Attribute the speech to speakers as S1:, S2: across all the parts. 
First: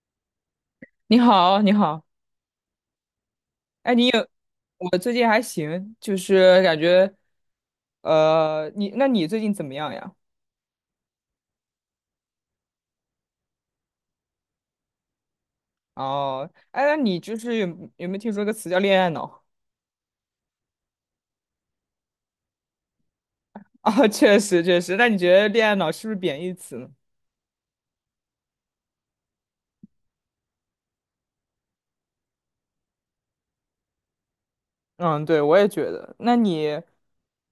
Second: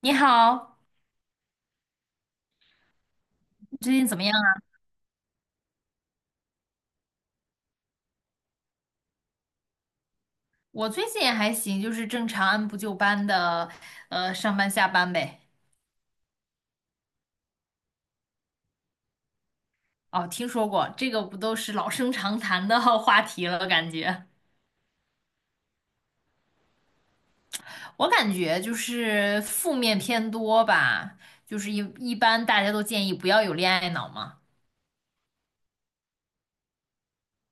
S1: 你好，
S2: 你好，你好，
S1: 你
S2: 哎，
S1: 最近
S2: 你
S1: 怎么
S2: 有，
S1: 样啊？
S2: 我最近还行，就是感觉，那你最近怎么样呀？
S1: 我最近也还行，就是正常按部就班的，上班下班呗。
S2: 哦，哎，那你就是有没有听说个词叫恋爱脑？
S1: 哦，听说过，这个不都是老生常谈的 话题了？
S2: 啊、确实确实，那你觉得恋爱脑是不是贬义词呢？
S1: 我感觉就是负面偏多吧，就是一般大家都建议不要有恋爱脑嘛。
S2: 嗯，对，我也觉得。那你，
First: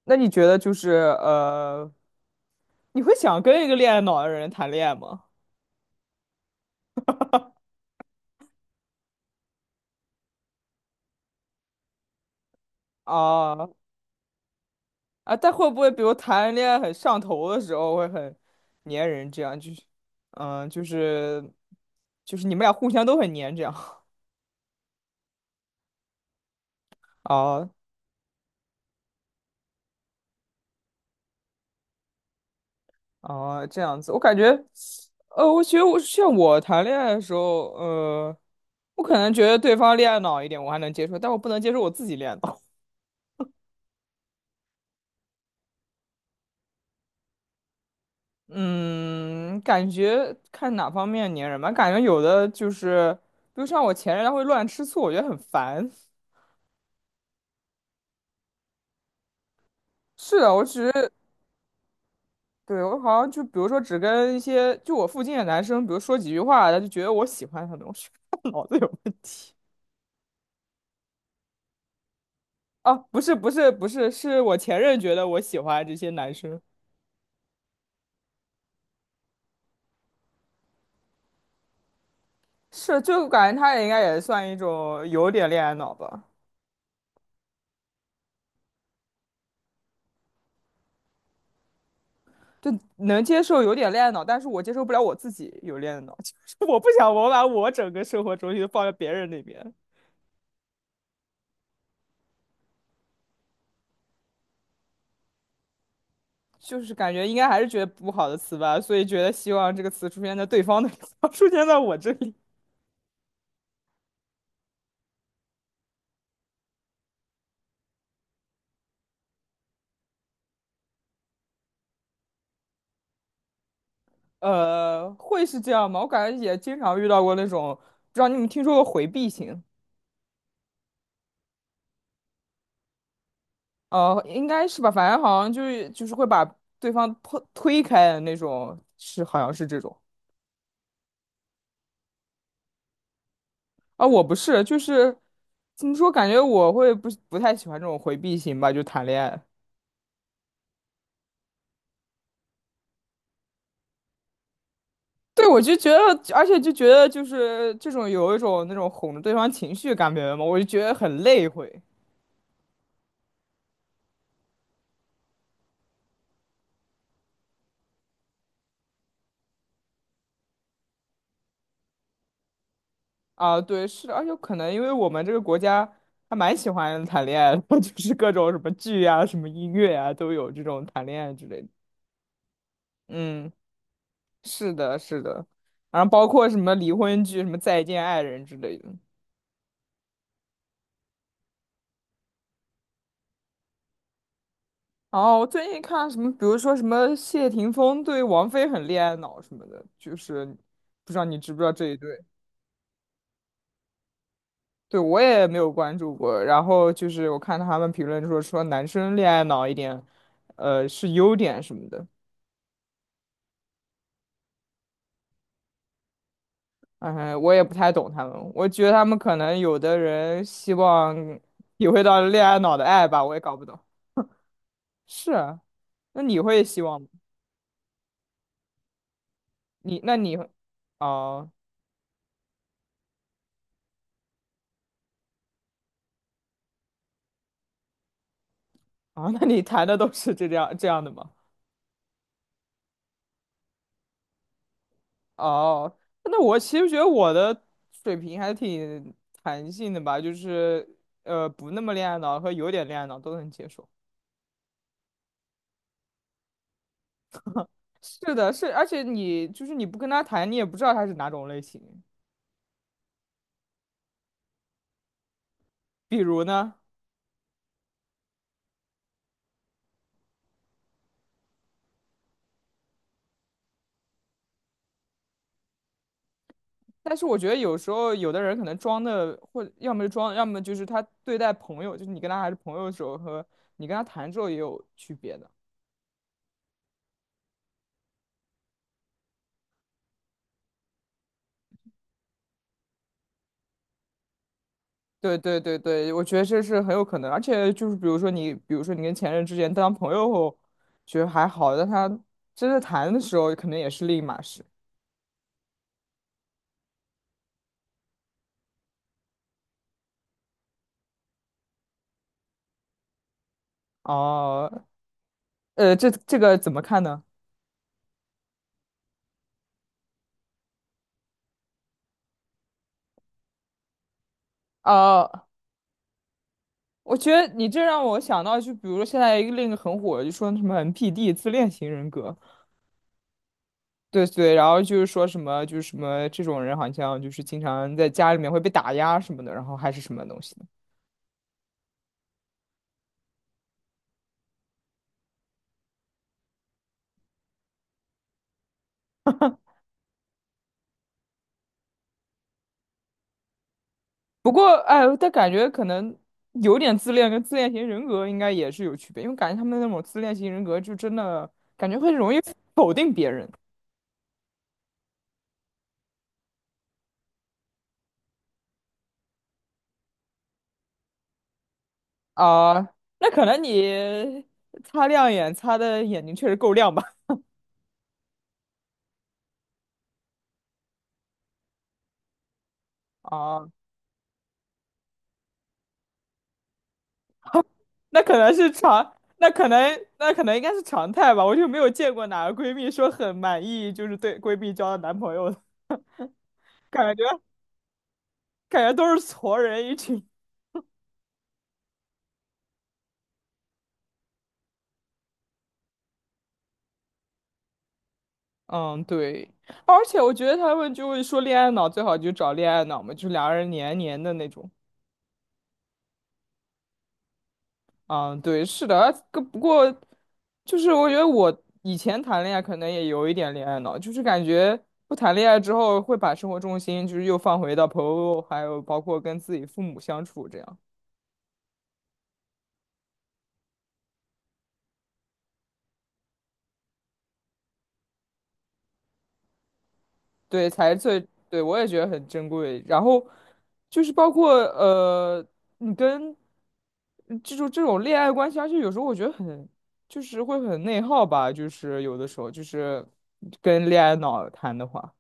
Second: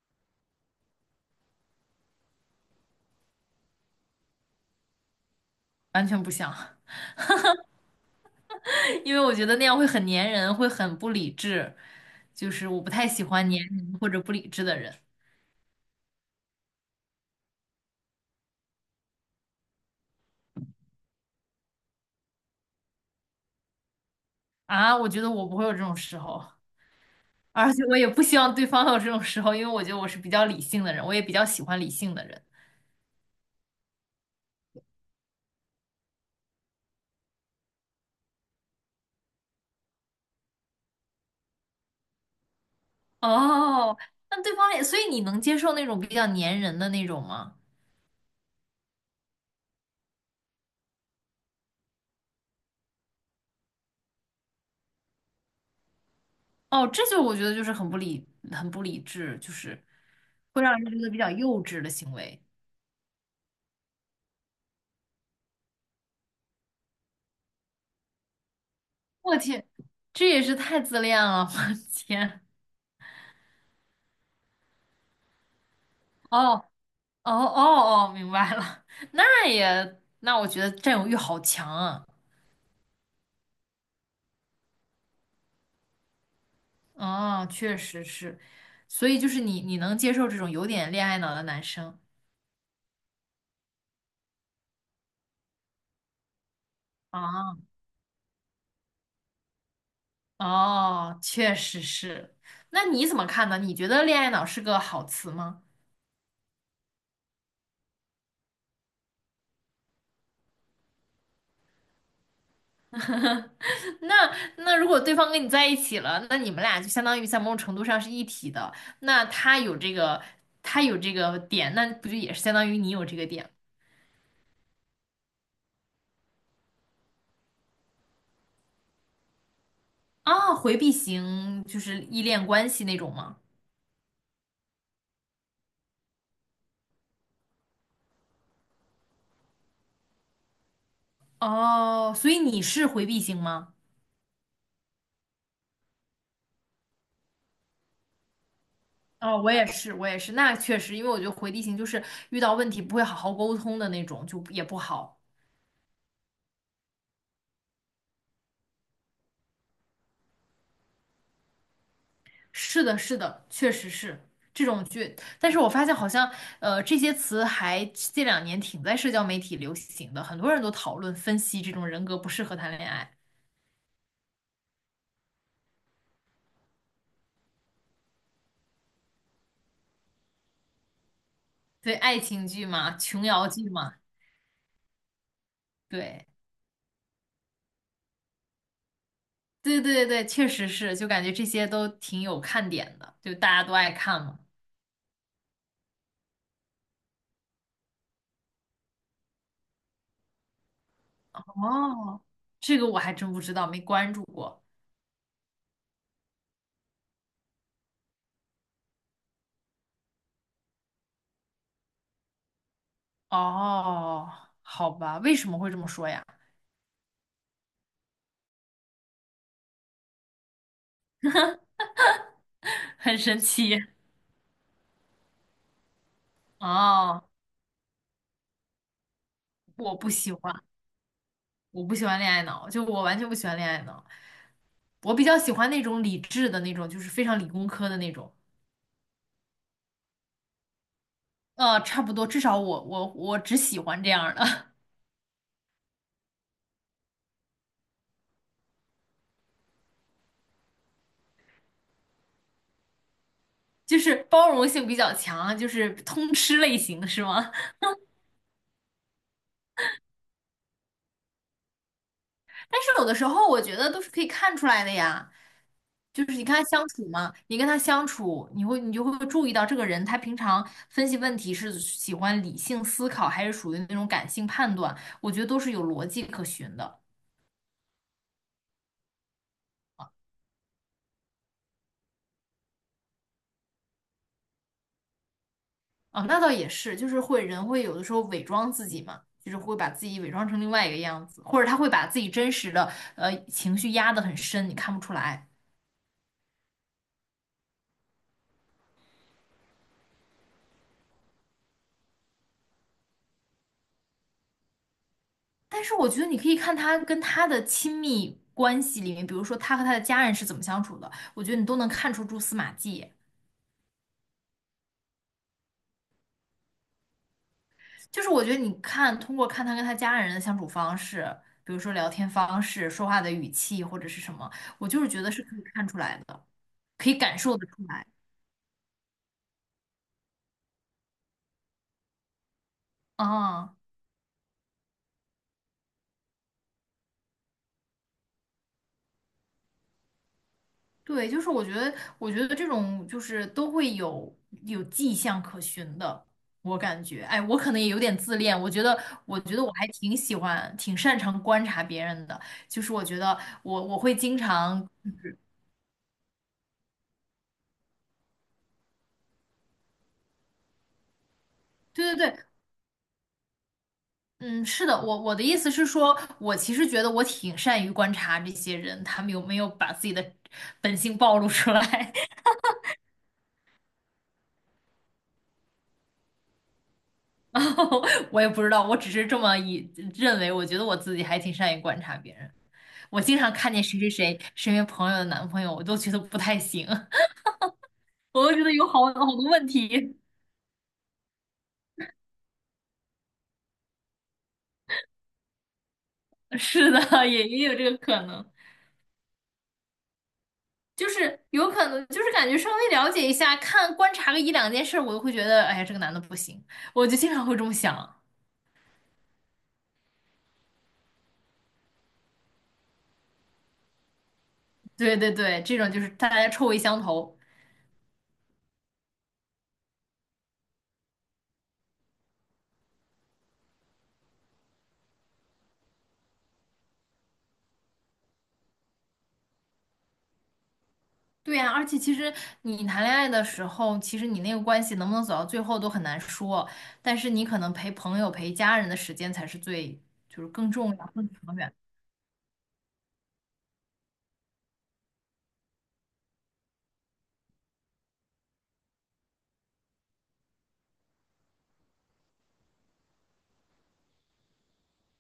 S2: 那你觉得就是你会想跟一个恋爱脑的人谈恋爱吗？
S1: 完全不想，因为我觉得那样会很粘人，会很不理智，就是我不太喜欢粘
S2: 啊、
S1: 人或者不理智的人。
S2: 啊，但会不会比如谈恋爱很上头的时候会很粘人，这样就是，嗯，就是就是你们俩互相都很粘，这样。
S1: 啊，我觉得我不会有这种时候。
S2: 啊
S1: 而且我也不希望对方有这种时候，因为我觉得我是比较理性的人，我也比较喜欢理性的人。
S2: 啊 这样子，我感觉，我觉得我像我谈恋爱的时候，我可能觉得对方恋爱脑一点，我还能接受，但我不能接受我自己恋爱脑。
S1: 哦，那对方也，所以你能接受那种比较粘人的那种吗？
S2: 嗯，感觉看哪方面粘人吧，感觉有的就是，比如像我前任，他会乱吃醋，我觉得很烦。
S1: 哦，这就我觉得就是很不理智，就是
S2: 是的，
S1: 会
S2: 我
S1: 让人
S2: 只
S1: 觉得
S2: 是。
S1: 比较幼稚的行为。
S2: 对，我好像就比如说只跟一些就我附近的男生，比如说几句话，他就觉得我喜欢他们，我觉得他脑子有问
S1: 我
S2: 题。
S1: 天，这也是太自恋了，我天！
S2: 哦，不是不是不是，是我前任觉得我喜欢这些 男
S1: 哦
S2: 生，
S1: 哦哦哦，明白了。那我觉得占有欲好强啊。
S2: 是就感觉他也应该也算一种有点恋爱脑吧，
S1: 哦，确实是，所以就是你能接受这种有点恋爱脑的男生
S2: 就能接受有点恋爱脑，但是我接受不了我自己有恋爱脑，就是我不想我把
S1: 啊？
S2: 我整个生活重心都放在别人那边，
S1: 哦，确实是。那你怎么看呢？你觉得恋爱脑是个好词吗？
S2: 就是感觉应该还是觉得不好的词吧，所以觉得希望这个词出现在对方的地方 出现在我这里。
S1: 那如果对方跟你在一起了，那你们俩就相当于在某种程度上是一体的。那他有这个，他有这个点，那不就也是相当于你有这个点
S2: 会是这样吗？我感觉也经常遇到过那种，不知道你们听说过回避型？
S1: 啊？回避型就是依恋关系那种吗？
S2: 应该是吧，反正好像就是会把对方推开的那种，是好像是这种。
S1: 哦，所以你是回避型吗？
S2: 啊，我不是，就是怎么说，感觉我会不太喜欢这种回避型吧，就谈恋
S1: 哦，
S2: 爱。
S1: 我也是，我也是，那确实，因为我觉得回地形就是遇到问题不会好好沟通的那种，就也不好。
S2: 对，我就觉得，而且就觉得就是这种有一种那种哄着对方情绪感觉嘛，我就觉得很累会。
S1: 是的，是的，确实是这种剧。但是我发现好像，这些词还这两年挺在社交媒体流行的，很多人都讨论分析这种人格不适合谈恋爱。
S2: 啊，对，是的，而且可能因为我们这个国家还蛮喜欢谈恋爱的，就是各种什么剧啊、什么音乐啊，都有这种谈恋爱之类的。
S1: 对，爱情剧嘛，琼瑶
S2: 嗯，
S1: 剧嘛。
S2: 是的，是的，然后
S1: 对，
S2: 包括什么离婚剧、什么再见爱人之类的。
S1: 对对对，确实是，就感觉这些都挺有看点的，就大家都爱看嘛。
S2: 哦，我最近看什么，比如说什么谢霆锋对王菲很恋爱脑什么的，就是不知道你知不知道这一对？
S1: 哦，这个我还真不知道，没关注过。
S2: 对，我也没有关注过。然后就是我看他们评论说男生恋爱脑一点，是优点什么的。
S1: 哦，好吧，为什么会这么说呀？
S2: 嗯，我也不太懂他们，我觉得他们可能有的人希望体会到恋爱脑的 爱
S1: 很
S2: 吧，我
S1: 神
S2: 也搞不懂。
S1: 奇。
S2: 是啊，那你会希望吗？
S1: 哦，我
S2: 你
S1: 不
S2: 那
S1: 喜
S2: 你会
S1: 欢，
S2: 哦
S1: 恋爱脑，就我完全不喜欢恋爱脑。我比较喜欢那种理智的那种，就是非常理工科的那种。
S2: 哦，那你谈的都是这样的吗？
S1: 差不多，至少我只喜欢这样儿的。
S2: 哦，那我其实觉得我的水平还挺弹性的吧，就是不那么恋爱脑和有点恋爱脑都能接 受。
S1: 就是包容性比较强，就是通吃类型，是吗？
S2: 是的，是，而且你就是你不跟他谈，你也不知道他是哪种类型。
S1: 但是有的时候我觉得都是可以看出来的呀，
S2: 比
S1: 就是
S2: 如呢？
S1: 你跟他相处，你就会注意到这个人他平常分析问题是喜欢理性思考，还是属于那种感性判断，我觉得都是有逻辑可循的。
S2: 但是我觉得有时候有的人可能装的，或要么是装，要么就是他对待朋友，就是你跟他还是朋友的时候和你跟他谈之后也有区别的。
S1: 啊，那倒也是，就是人会有的时候伪装自己嘛，就是会把自己伪装成另外一个样子，或者他会把自己真实的情绪压得很深，你看不出
S2: 对
S1: 来。
S2: 对对对，我觉得这是很有可能，而且就是比如说你跟前任之间当朋友后，觉得还好，但他真的谈的时候，可能也是另一码事。
S1: 但是我觉得你可以看他跟他的亲密关系里面，比如说他和他的家人是怎么相处的，我觉得你都能看出蛛丝马迹。
S2: 哦，这个怎么看呢？
S1: 就是我觉得你看，通过看他跟他家人的相处方式，比如说聊天方式、说话的语气或者是什么，我就是觉得是
S2: 哦，
S1: 可以看出来的，可以
S2: 我觉
S1: 感
S2: 得
S1: 受得
S2: 你这
S1: 出
S2: 让
S1: 来。
S2: 我想到，就比如说现在另一个很火，就说什么 NPD 自恋型人格。
S1: 啊。
S2: 对对，然后就是说什么，就是什么这种人好像就是经常在家里面会被打压什么的，然后还是什么东西的。
S1: 对，就是我觉得，这种就是都会有迹象可循的。我感觉，哎，我可能也有点自恋。我觉得我还挺喜欢，挺擅长观察别人的，就是我觉得我会经
S2: 不过，
S1: 常。
S2: 哎，但感觉可能有点自恋跟自恋型人格应该也是有区别，因为感觉他们那种自恋型人格就真的感觉会
S1: 对对
S2: 容易
S1: 对。
S2: 否定别人。
S1: 嗯，是的，我的意思是说，我其实觉得我挺善于观察这些人，他们有没有把自己的本性暴露出来。
S2: 啊、那可能你擦的眼睛确实够亮吧？
S1: 我也不知道，我只是这么以认为，我觉得我自己还挺善于观察别人。我经常
S2: 啊、
S1: 看见谁谁谁身边朋友的男朋友，我都觉得不太行。
S2: 那 可
S1: 我
S2: 能
S1: 都觉
S2: 是
S1: 得有好好
S2: 常，
S1: 多
S2: 那
S1: 问
S2: 可能
S1: 题。
S2: 那可能应该是常态吧，我就没有见过哪个闺蜜说很满意，就是对闺蜜交的男朋友的。
S1: 是
S2: 感
S1: 的，
S2: 觉
S1: 也有这个可能，
S2: 感觉都是矬人一群。
S1: 就是有可能，就是感觉稍微了解一下，观察个一两件事，我就会觉得，哎呀，这个男的不行，我就经常会这么想。
S2: 嗯，对，而且我觉得他们就会说恋爱脑最好就找恋爱脑嘛，就两个人黏黏的那种。
S1: 对对对，这种就是大家臭味相投。
S2: 嗯，对，是的，不过就是我觉得我以前谈恋爱可能也有一点恋爱脑，就是感觉不谈恋爱之后会把生活重心就是又放回到朋友，还有包括跟自己父母相处这样。
S1: 对呀，而且其实你谈恋爱的时候，其实你那个关系能不能走到最后都很难说，但是你可能陪朋友、陪家人的时间才是最，就是更
S2: 对，才
S1: 重
S2: 是
S1: 要、
S2: 最，
S1: 更长
S2: 对，
S1: 远。
S2: 我也觉得很珍贵。然后就是包括呃，你跟嗯这种这种恋爱关系，而且有时候我觉得就是会很内耗吧，就是有的时候就是跟恋爱脑谈的话。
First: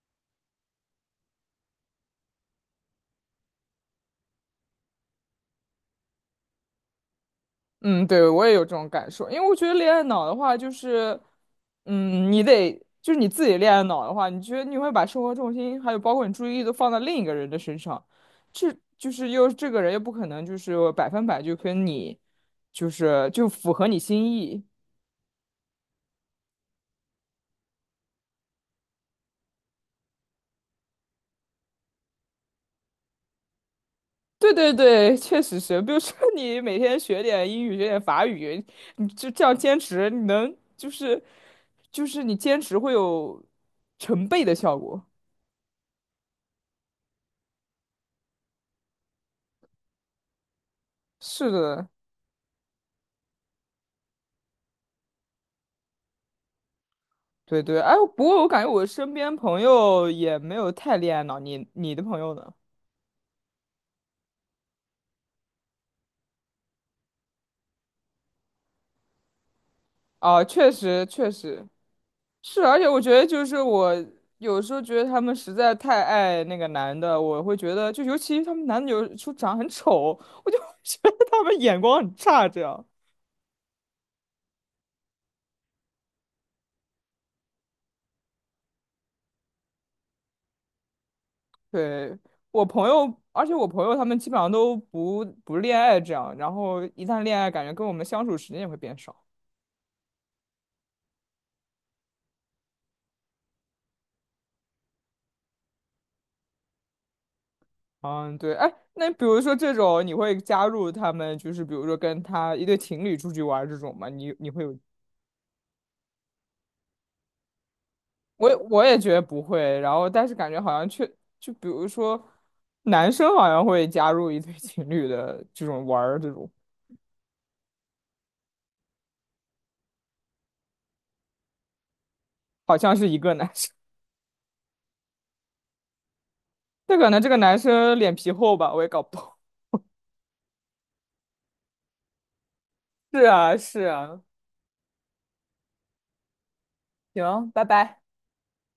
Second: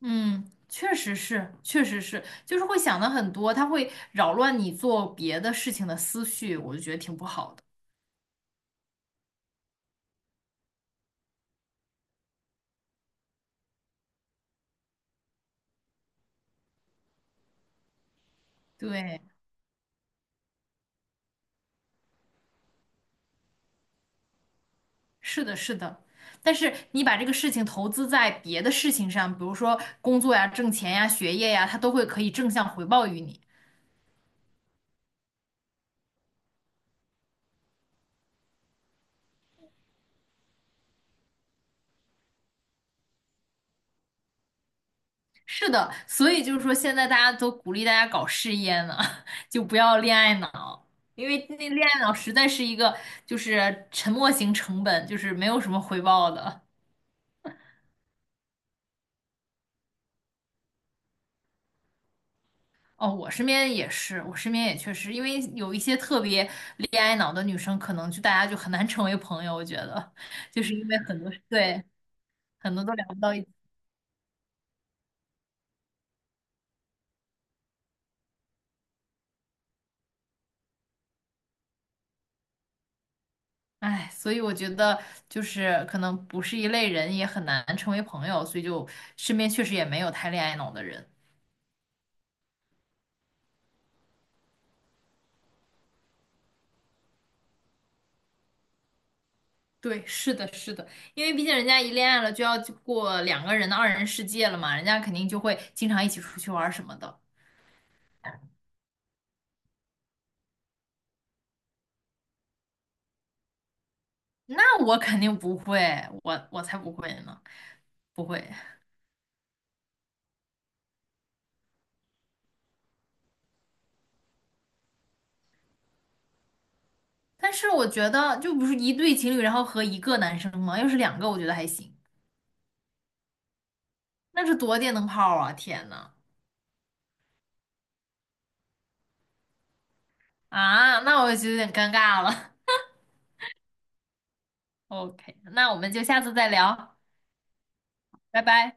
S1: 嗯，确实是，确实是，就是会想的很多，他会扰乱你做别的事情的思绪，我就觉得挺不好的。
S2: 嗯，对，我也有这种感受，因为我觉得恋爱脑的话，就是，你得就是你自己恋爱脑的话，你觉得你会把生活重心还有包括你注意力都放到另一个人的身上，这就
S1: 对，
S2: 是又这个人又不可能就是百分百就跟你，就符合你心意。
S1: 是的，是的。但是你把这个事情投资在别的事情上，比如说工作呀、挣钱呀、学业呀，它都会可以正向回报于你。
S2: 对对对，确实是，比如说你每天学点英语，学点法语，你就这样坚持，你能就是就是你坚持会有成倍的效果。
S1: 是的，所以就是说，现在大家都鼓励大家搞事业呢。就不要恋爱脑，因为
S2: 是
S1: 那恋
S2: 的。
S1: 爱脑实在是一个就是沉没型成本，就是没有什么回报的。
S2: 对对，哎，不过我感觉我身边朋友也没有太恋爱脑，你的朋友呢？
S1: 哦，我身边也是，我身边也确实，因为有一些特别恋爱脑的女生，可能就大家就很难 成为朋友。我觉得，
S2: 啊，
S1: 就
S2: 确
S1: 是因为
S2: 实确实是，
S1: 很
S2: 而
S1: 多
S2: 且
S1: 都
S2: 我
S1: 聊
S2: 觉
S1: 不
S2: 得
S1: 到一
S2: 就
S1: 起。
S2: 是我有时候觉得他们实在太爱那个男的，我会觉得就尤其他们男的有时候长得很丑，我就会觉得他们眼光很差。这样，
S1: 哎，所以我觉得就是可能不是一类人，也很难成为朋友，所以就身边确实也没有太恋爱脑的人。
S2: 对，我朋友他们基本上都不恋爱这样，然后一旦恋爱，感觉跟我们相处时间也会变少。
S1: 对，是的，是的，因为毕竟人家一恋爱了，就要过两个人的二人世界了嘛，人家肯定就会经常一起出去玩儿什么的。
S2: 嗯，对，哎，那比如说这种，你会加入他们，就是比如说跟他一对情侣出去玩儿这种吗？你会有？
S1: 那我肯定不会，我才不会呢，不会。
S2: 我也觉得不会，然后但是感觉好像就比如说男生好像会加入一对情侣的这种玩儿这种，
S1: 但是我觉得就不是一对情侣，然后和一个男生吗？要是两个，我觉得还行。
S2: 好像是一个男生，
S1: 那是多电灯泡啊！天呐，
S2: 但可能这个男生脸皮厚吧，我也搞不懂。
S1: 啊，那我就有点尴尬了。
S2: 是啊，是啊，
S1: OK，那我们就下次再聊，
S2: 行，拜拜。
S1: 拜拜。